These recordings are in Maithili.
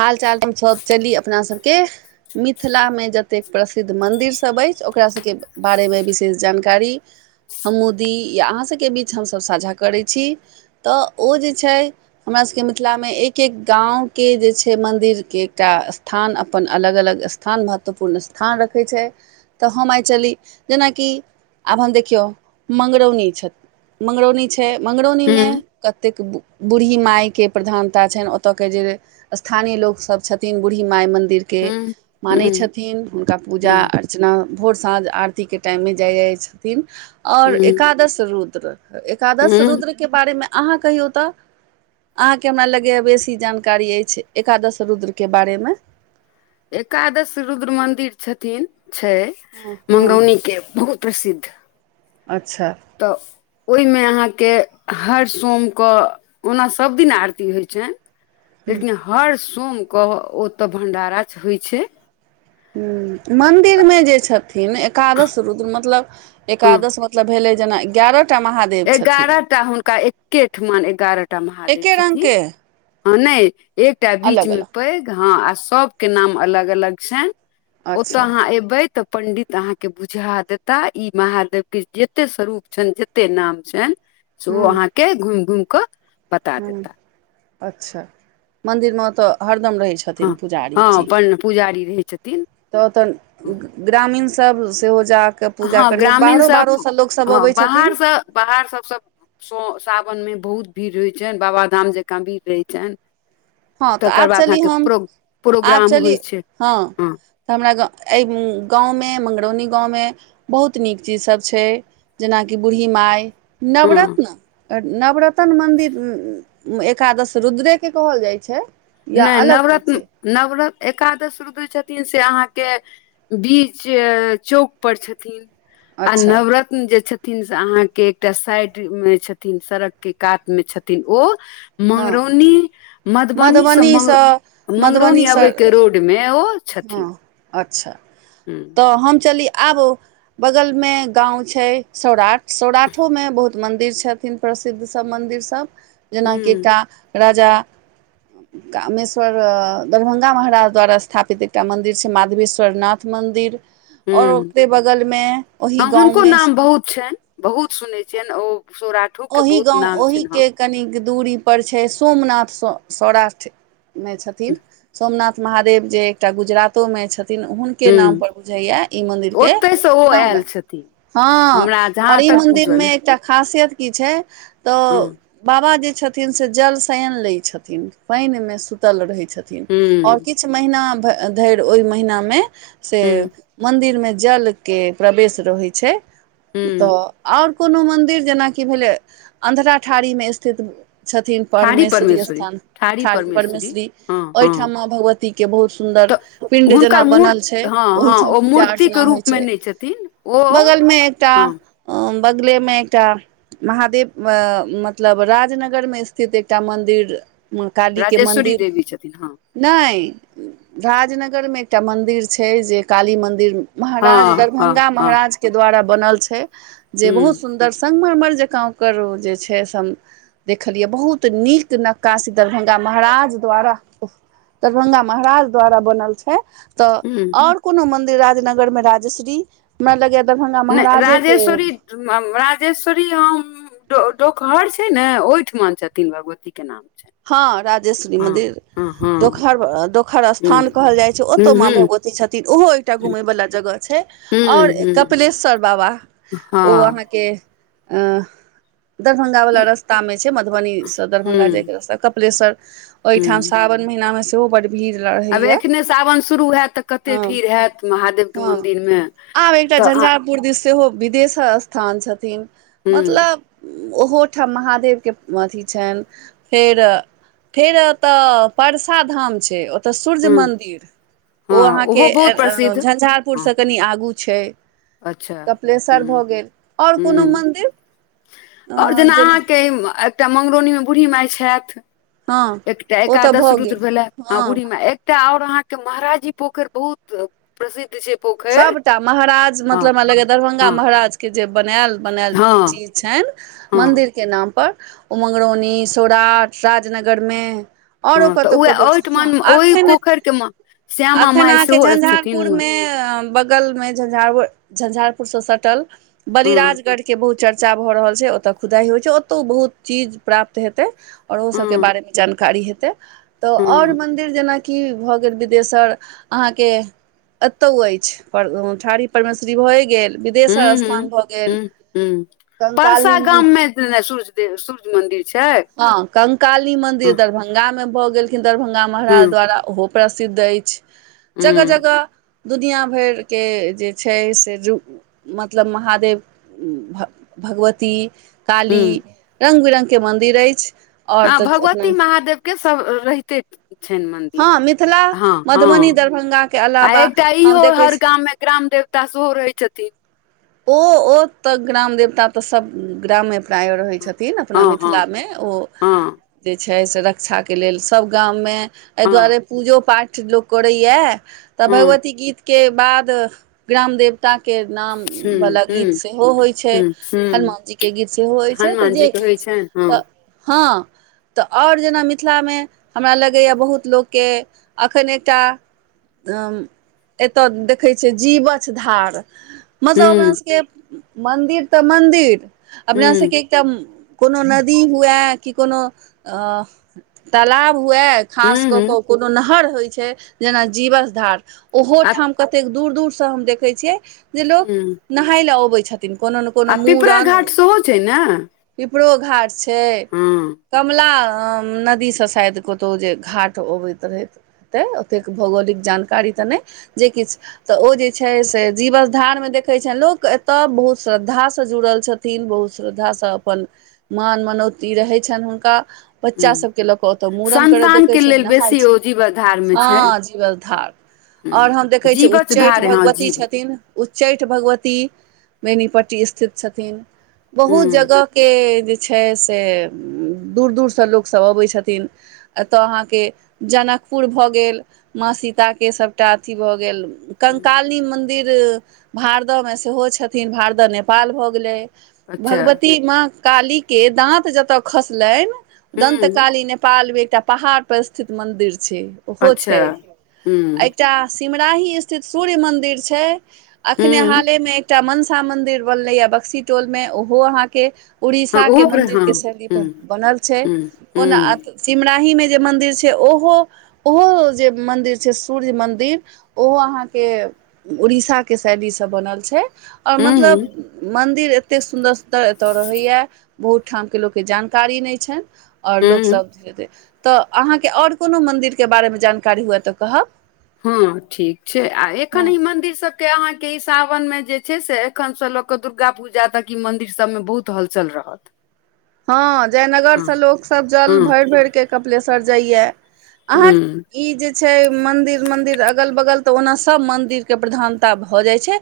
हाल चाल हम सब चली अपना सबके मिथिला मे जतेक प्रसिद्ध मन्दिरसभ अछि ओकरा सभके बारेमे विशेष जानकारी हमू दी या अहाँसभके बीच हमसभ साझा करै छी तऽ ओ जे छै हमरा सबके मिथिलामे एक एक गाँवके जे छै छै मंदिर के एकटा स्थान अपन अलग अलग स्थान महत्वपूर्ण स्थान रखै छै तऽ हम आइ चली जेनाकि आब हम देखियौ मंगरौनी छथि मंगरौनी छै मंगरौनी मे हुँ, कतेक बूढ़ी मायके प्रधानता छनि ओतयके जे स्थानीय लोकसभ छथिन बूढ़ी माइ मन्दिर के हुँ, मानै हुँ, छथिन हुनका पूजा हुँ, और अर्चना भोर साँझ आरतीके टाइममे जाइ जाइ छथिन आओर हुँ, एकादश रुद्र एकादश हुँ, रुद्र के बारे मे अहाँ कहियौ तऽ अहाँके हमरा लगेया बेसी जानकारी अछि एकादश रुद्रके बारेमे एकादश रुद्र मन्दिर छथिन छै हँ हँ मगौनीके बहुत प्रसिद्ध अच्छा तऽओहिमे अहाँके हर सोम क ओना सभ दिन आरती होइत छन लेकिन हर सोमके ओतऽ भंडारा होइ छै हुं मंन्दिर में जे छथिन एकादश रुद्र मतलब हँ एकादश मतलब भेलै जेना एगारह टा महा एगारह टा हुनका एके ठुना एगारह टा महादेव एके रंग छथिन के हं नै एकटा बीच अलग मे अलग पैघ हँ आ सबके नाम अलग अलग छैन ओतय अच्छा अहाँ एयबै तऽ पंडित त अहाँके बुझा देता ई महादेव के जते स्वरूप छन जते नाम छन सेहो अहाँके घुम घुम क ह अच्छा मन्दिर मे ओतऽ हरदम रहै छै हँ हँ अपन पुजारी रहै छथिन त ओतऽ ग्रामीण सब सेहो जाक के पूजा हँ करए ग्रामीण बाहरो बाहरो सब सँ लोकसभ हँ अबै छथिन बाहरसँ बाहर सभसे स सावन मे बहुत भीड़ होइ छनि बाबाधाम जकाँ भीड़ रहै छै हँ तऽ तकर आब बाद चली अहाँके हम प्रो प्रोग्राम होइ छै हँ त हमरा गाँव में एहि गाँव मे मंगरौनी गाँव मे बहुत नीक चीजसभ छै जेनाकि बूढ़ी माइ हँ नवरत्न नवरतन मंदिर एकादश रुद्रे के कहल जाय छै या नै अलग चीज नवरत्न छै नवरत एकादश रुदय छथिन से अहाँके बीच चौक पर छथिन आ अच्छा नवरत्न जे छथिन से अहाँके एकटा साइड मे छथिन सड़क के कात मे छथिन ओ हँ मंगरौनी मधुबनी स मंग मधुबनीसँ मंगरौनी मधुबनीसँ अबे के रोड मे ओ छथिन हँ अच्छा हूं तऽ हम चली आब बगल मे गाँंव छै सौराठ सौराठो मे बहुत मंदिर छथिन प्रसिद्ध सब मन्दिर सब जेनाकि हूं एकटा राजा कामेश्वर दरभंगा महाराज द्वारा स्थापित एकटा मन्दिर छै माधवेश्वरनाथ मन्दिर आओर हूं ओकरे बगलमे ओही हँ हुनको गाँवमे नाम बहुत छै बहुत सुनै छियैन ओ सोरा ओहि गाँव ओहि के कनिक दूरी पर छै सोमनाथ स सौराष्ठमे छथिन सोमनाथ महादेव जे एकटा गुजरातो मे छथिन हुन के नाम हूं पर बुझैया ई मंदिर के ओतयसँ ओ नाम आयल रा छथिन हँ हमरा जहाँ आओर ई तक मन्दिर बूझल मे एकटा खासियत की छै तऽ हँ बाबा जे छथिन से जल सयन लैत छथिन पानि मे सुतल रहैत छथिन छथिन आओर हूँ किछु महीना धरि ओहि महिनामे से हूँ मन्दिरमे जलके प्रवेश रहै छै तऽ हूँ आओर कोनो मंन्दिर जेनाकि की भेलै अन्धराठाढ़ी मे स्थित छथिन परमेश्वरी स्थान ठाढ़ी परमेश्वरी ओहिठाम माँ भगवतीके बहुत सुन्दर तऽ पिंड जेना हुनकर बनल छै मूर्ति हँ हँ ओहिठाम ओ पूजा मूर्तिके अर्चना होइ रूपमे छै नहि छथिन ओ बगल मे एकटा हँ बगले मे एकटा महादेव मतलब राजनगर मे स्थित एकटा मन्दिर माँ कालीे के राजेश्वरी मन्दिर देवी छथिन हँ नहि राजनगर मे एकटा मन्दिर छै जे काली मन्दिर महाराज हँ हँ दरभंगा हँ महाराज के द्वारा बनल छै जे बहुत हूँ सुन्दर संगमरमर जकाँ ओकर ओ जे छै से हम देखलियै बहुत नीक नक्कासी दरभंगा महाराज द्वारा दरभंगा महराज द्वारा बनल छै तऽ हूँ आओर कोनो मन्दिर राजनगरमे राजश्री हमरा लगैयै दरभंगा नहि महाराजे के राजेश्वरी राजेश्वरी हम डोक डोकहर छै ने ओहिठम छथिन भगवती के नाम छैन हँ राजेश्वरी मंदिरखर दोखहर हूँ स्थान कहल जाय छै हूँ ओतो माँ हूँ भगवती छथिन ओहो एकटा घुमय वला जगह छै हूँ आओर हूँ कपिलेश्वर बाबा ओ हँ अहाँके अ दरभंगा वला ई रस्ता मे छै मधुबनी से दरभंगा जाय हूँ कपिलेशर ओहिठुमा हूँ सावन महिना में सेहो बड भीड़ रहय आब एखने सावन शुरू होत तऽ कतेक भीड़ होयत महादेवके मन्दिरमे तऽ अहाँ पूर दिश सेहो विदेशर स्थान छथिन हुँ मतलब ओहोठाम महादेवके अथी छनि फेर फेर ओतऽ परसा धाम छै तऽ सूर्य हुँ मदिर ओ हँ अहाँके ओहो बहुत प्रसिद्ध झंझारपुर हँ से कनि आगू छै अच्छा कपिलेश्वर हुँ भऽ गेल आओर कोनो मन्दिर और जेना अहाँके एकटा मंगरौनीमे बूढ़ी माय छथि हँ एकटा ओ तऽ एकादश भऽ रुद्र गेल भेले हँ बूढ़ीमे एकटा आऔर अहाँके महाराजी पोखरि बहुत प्रसिद्धि छै पोख सबटा महराज मतलब हमरा लगैयै दरभंगा हँ महराज के जे बनायल बनायल हँ चीज छनि हँ मन्दिर के नाम पर उ मङगरौनी सौराट राजनगरमे आऔरो हँ तऽ कतहु उएह कतहु छै ओहिठमन ओहि एखन पोखरिके श्यामा एखन माइ अहके सेहो छथिन झंझारपुर मे बगलमे झंझार झंझारपुरसँ सटल हँ बलिराजगढ़के के बहुत चर्चा भऽ रहल छै ओतऽ खुदाइ होइ छै ओतौ बहुत चीज प्राप्त हेतै आओर ओ सबके हँ बारेमे जानकारी हेतै तऽ हँ आओर मन्दिर जेनाकि भऽ गेल बिदेश्वर अहाँके कतौ अछि ठाढ़ी परमेश्वरी भए गेल हूं बिदेश्वर हूं स्थान भऽ गेल हूं हूं कंकाली परसा मन्दिर गाममे सू्य देव सूर्य मदिर छै हँ कंकाली मंदिर हँ दरभंगा में भऽ गेलखिन दरभंगा हुं महाराज द्वारा ओहो प्रसिद्ध अछि जगह हुं जगह दुनिया भरिके जे छै से रु मतलब महादेव भगवती काली हुं रंग बिरंगके मन्दिर अछि आओर हँ तऽ अपना भगवती महादेव के सभ रहिते छनि मन्दिर हँ मिथिला हँ मधुबनी हँ दरभंगाके आ अलावा एकटा हम इहो देखै हर छी गाम म मे ग्राम देवता सेहो रहै छथिन ओ ओ तऽ ग्राम देवता तऽ सब ग्रामे प्राय रहै छथिन अपना हँ हँ मिथिला मे ओ हँ छै से रक्षाके लेल सब गाममे एहि हँ दुआरे हँ पूजो पाठ लोक करैया तऽ हुं भगवती गीत के बाद ग्राम देवता के नाम वला गीत हुं सेहो होइत छै हुं हुं हनुमानजीके गीत सेहो होइत छै तऽ हनुमान जे जी के होइ किछु छनि हँ तऽ हँ तऽ आओर जेना मिथिलामे हमरा लगैए बहुत लोककेँ एखन एकटा एतय देखै छियै जीवछ धार मतलब अपना हुं सबके मन्दिर तऽ मन्दिर अपना हुं सबके एकटा कोनो नदी हुए कि कोनो अ तालाब हुए खास हुं कऽ हुं कऽ कोनो नहर होइ छै जेना जीवछ धार आ ओहोठाम कतेक दूर दूर से हम देखै छियै जे लोक हूँ नहाय ले अबै छथिन कोनो ने कोनो मूड़न ओहो छै न पिपरो घाट छै कमला नदीसँ शायद कतहु जे घाट अबैत रहथि हेतै ओतेक भौगोलिक जानकारी तऽ नहि जे किछु तऽ ओ जे छै से जीवछधारमे देखैत छनि लोक एतय बहुत श्रद्धासँ जुड़ल छथि किन बहुत श्रद्धासँ अपन मान मनौती रहै छनि हुनका हुं बच्चा सबके लऽ कऽ ओतऽ मूड़न करैत देखे संन्तानके छै लेल नहाय बेसी छै ओ जीवत धारमे छै हँ जीवछधार आओर हूँ हम देखै छियै जीवछ उच्चैठ धारे हँ भगवती जीव छथिन उच्चैठ भगवती बेनीपट्टी स्थित छथिन बहुत हूँ जगह के जे छै से दूर दूरसँ लोकसब अबै छथिन एतय अहाँके जनकपुर भऽ गेल माँ सीता के सभटा अथी भऽ गेल हूँ कंकालिनी मन्दिर भारदहमे सेहो छथिन भारदह नेपाल भऽ गेलै अच्छा भगवती माँ काली के दाँत जतऽ खसलनि दंत हूँ काली ने नेपाल मे एकटा पहाड़ पर स्थित मंदिर छै ओहो अच्छा छै हूँ एकटा सिमराही स्थित सूर्य मंदिर छै अखने हूँ हाल मे एकटा मनस मंन्दिर बनलै या बक्सी टोल मे ओहो अहाँके हँ उड़ीसाके ओहो पर हँ मन्दिरके शैली हूँ पर बनल छै हूँ ओना हूँ सिमराहीमे जे मन्दिर छै ओहो ओहो जे मन्दिर छै सूर्य मन्दिर ओहो अहाँके उड़ीसा के शैली से बनल छै और हूँ मतलब मंदिर एतेक सुन्दर सुन्दर रहैया बहुत ठाम के लोकके जानकारी नहि छनि आओर लोक हूँ सब तऽ अहाँके आओर कोनो मन्दिरके बारेमे जानकारी हुए तऽ कहब हँ ठीक छै आ एखन हँ ई मंदिर सब के अहाँ के ई सावन में जे छै से एखन से ल के दुर्गा पूजा तक ई मंदिर सब मे बहुत हल चल रहत हँ हँ जयनगरसँ लोकसभ जल हँ भरि भरि के कपिलेश्वर जाइए अहाँ हूँ ई जे छै मन्दिर मन्दिर अगल बगल तऽ ओना सब मन्दिरके प्रधानता भऽ जाइ छै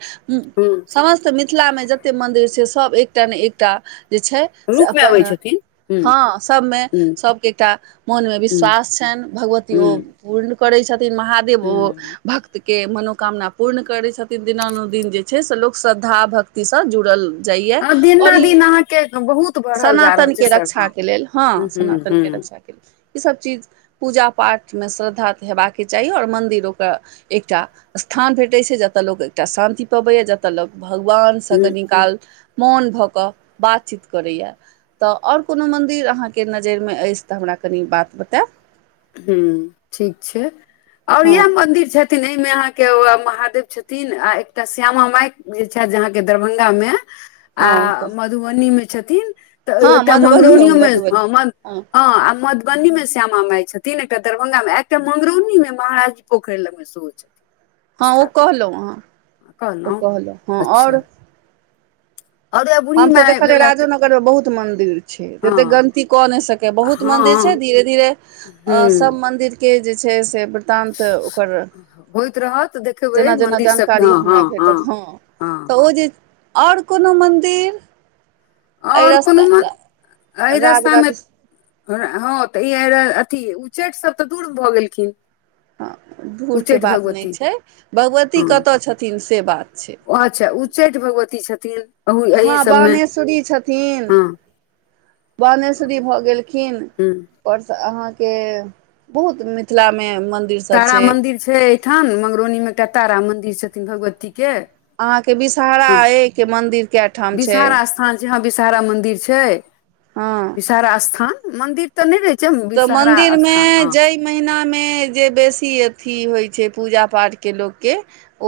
हूँ समस्त मिथिलामे जते मन्दिर छै सब एकटा ने एकटा जे छै से रूपमे अबै अपन छथिन हूँ हँ सबमे हूँ सबके एकटा मोनमे हूँ विश्वास छनि भगवती ओ हूँ पूर्ण करै छथिन महादेव ओ हूँ भक के मनोकामना पूर्ण करै छथिन दिनानुदिन जे छै से लोक श्रद्धा भक्तिसँ जुड़ल जाइए आ दिना दिनाअहाँके बहुत बढ़ल जा रहल छै सनातनके सर हँ रक्षाके लेल हँ हूँ हूँ सनातनके हूँ रक्षाके लेल ईसभ चीज पूजा पाठमे श्रद्धा तऽ हेबाक चाही आओर मन्दिर ओकरा एकटा स्थान भेटैत छै जतय लोक एकटा शान्ति पबैया जतय लोक भगवान स हूँ कनि काल मोन भऽ कऽ बातचीत करैया तऽ आओर कोनो मन्दिर अहाँके नजरिमे अछि तऽ हमरा कनि बात बताउ हूं ठीक छै आउर हँ इएह मंदिर छै छथिन एहिमे अहाँके महादेव छथिन आ एकटा श्यामा माइ जे छथि अहाँके दरभंगा मे आ हँ तऽ मधुबनी मे छथिन तऽ हँ एतय मधुबनीयो मंगरौनियोमे मधुबनी हँ हँ आ मधुबनीमे श्यामा माइ छथिन तीन एकटा दरभंगा मे एकटा मंगरौनी मे महाराजी पोखरि लग मे सेहो छथिन हँ ओ स्थापित कहलौं अहँ हँ, ओ कहलहुँ कहलौं हँ अच्छा और आओर बुढ़ी हम तऽ माय देखलेै राजो भेलथि नगर में बहुत मंदिर छै एते हँ गलती कऽ नहि सकै बहुत मंदिर छै हँ धीरे धीरे अ हूँ सब मंदिर के जे छै से तांत ओकर होइत रहत देखबै जेना जेना मन्दिर सभके जानकारी हँ हमरा हँ भेटत हँ तऽ हँ ओ जे आओर कोनो मन्द आओर कोनो मन अइ राज रास्तामे राज हँ तऽ ई अथी उच्चैठ सभ तऽ दूर भऽ गेलखिन हँ दुरके उच्चैठ बात नहि भगवती छै भगवती कतऽ छथिन से बात छै ओ अच्छा चैत भगवती छथिन अहू एहि हँ सभमे बावनेश्वरी छथि थिन हँ बानेश्वरी भऽ गेलखिन हँ परस अहा के बहुत मिथिला में मंदिर तारा मन्दिर छै एहिठाम मंगरौनीमे एकटा तारा मन्दिर छथिन भगवतीके अहाँके विषहरा ए के मन्दिर के ठाम छै विषहारा स्थान छै हँ विषहारा मन्दिर छै हँ विषहारा स्थान मंदिर तऽ नहि रहे छै विषहरा स्थान ह महिना मे जे बेसी अथी होय छै पूजा पाठ के लोक के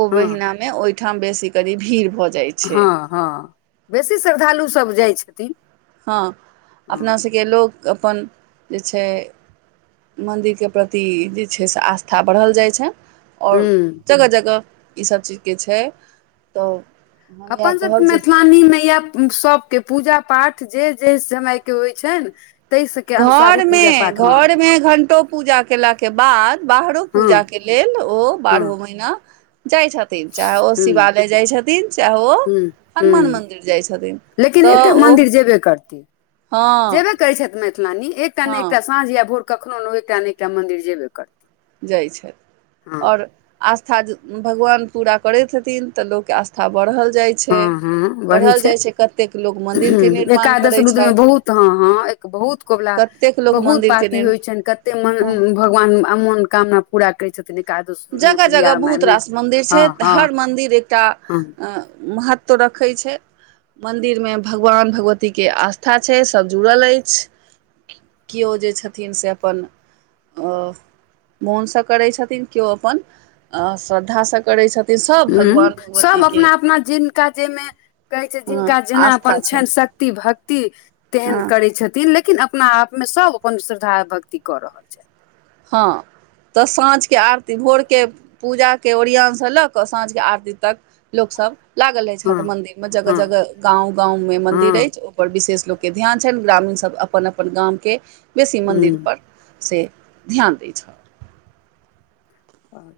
ओ हँ महिना मे ओहिठाम बेसी कनी भीड़ भऽ जाय छै हँ हँ बेसी श्रद्धालुसभ जाइ छथिन हँ हँ अपना सभके लोक अपन जे छै मन्दिरके प्रति जे छै से आस्था बढ़ल जाय छै आओर हूँ जगह जगह इसभ चीजके छै तऽ हम इएह कहब अपनसभके जे मैथिलानीमे यए सभ के पूजा पाठ जे जे समय के होइ छनि ताहि सबके अनुसारे घरमे पूजा पाठ हँ घरमे घंटो पूजा केलाके बाद बाहरो हँ पूजा के लेल ओ हँ बारहो महिना जाय छथि छथिन चाहे ओ हूँ शिवालय जाय छथिन चाहे ओ हूँ हनुमान हूँ मन्दिर जाय छथिन लेकिन तऽ एकटा ओ मन्दिर हँ करैत छथि मैथिलानी एकटा ने एकटा हँ साँझ या भोर कखनो ने एकटा ने एकटा मन्दिर जेबे करी जाइ छथि आओर आस्था भगवान पूरा करे हथिन तऽ लोक केँ आस्था बढ़ल जाय हँ हँ बढ़ै छै लोक मन्दिरके निर्माण एकादश करै दूदमे छथि बहुत हँ हँ बहुत कौबला कतेक लोक बहुत मन्दिरके पाति होइ निर्माण छनि कते मन हँ भगवान मनोकामना जगह जगह बहुत मे रास मन्दिर छै हँ तऽ हँ हर मन्दिर एकटा हँ महत्व रखै छै मन्दिरमे भगवान भगवतीके आस्था छै सभ जुड़ल अछि केओ जे छथिन सँ अपन अ मोनसँ करै छथिन केओ अपन श्रद्धासँ करै छथिन सभ हूंम्म भगवान सभ भगवतीके अपना अपना जिनका जाहिमे कहै छै हँ जिनका जेना अपन आस्था छनि शक्ति भक्ति तेहन हँ करैत छथिन लेकिन अपना आपमे सभ अपन श्रद्धा भक्ति कऽ रहल छथि हँ तऽ साँझके आरती भोरके पूजाके ओरियानसँ लऽ कऽ साँझके आरती तक लोक सब लागल अछि हर हँ मंदिर मे जगह हँ जगह गाँव गाँव मे मंदिर हँ अछि पर विशेष लोकके ध्यान छनि ग्रामीणसभ अपन अपन गामके बेसी मन्दिर पर हँ से ध्यान दै छथि आओर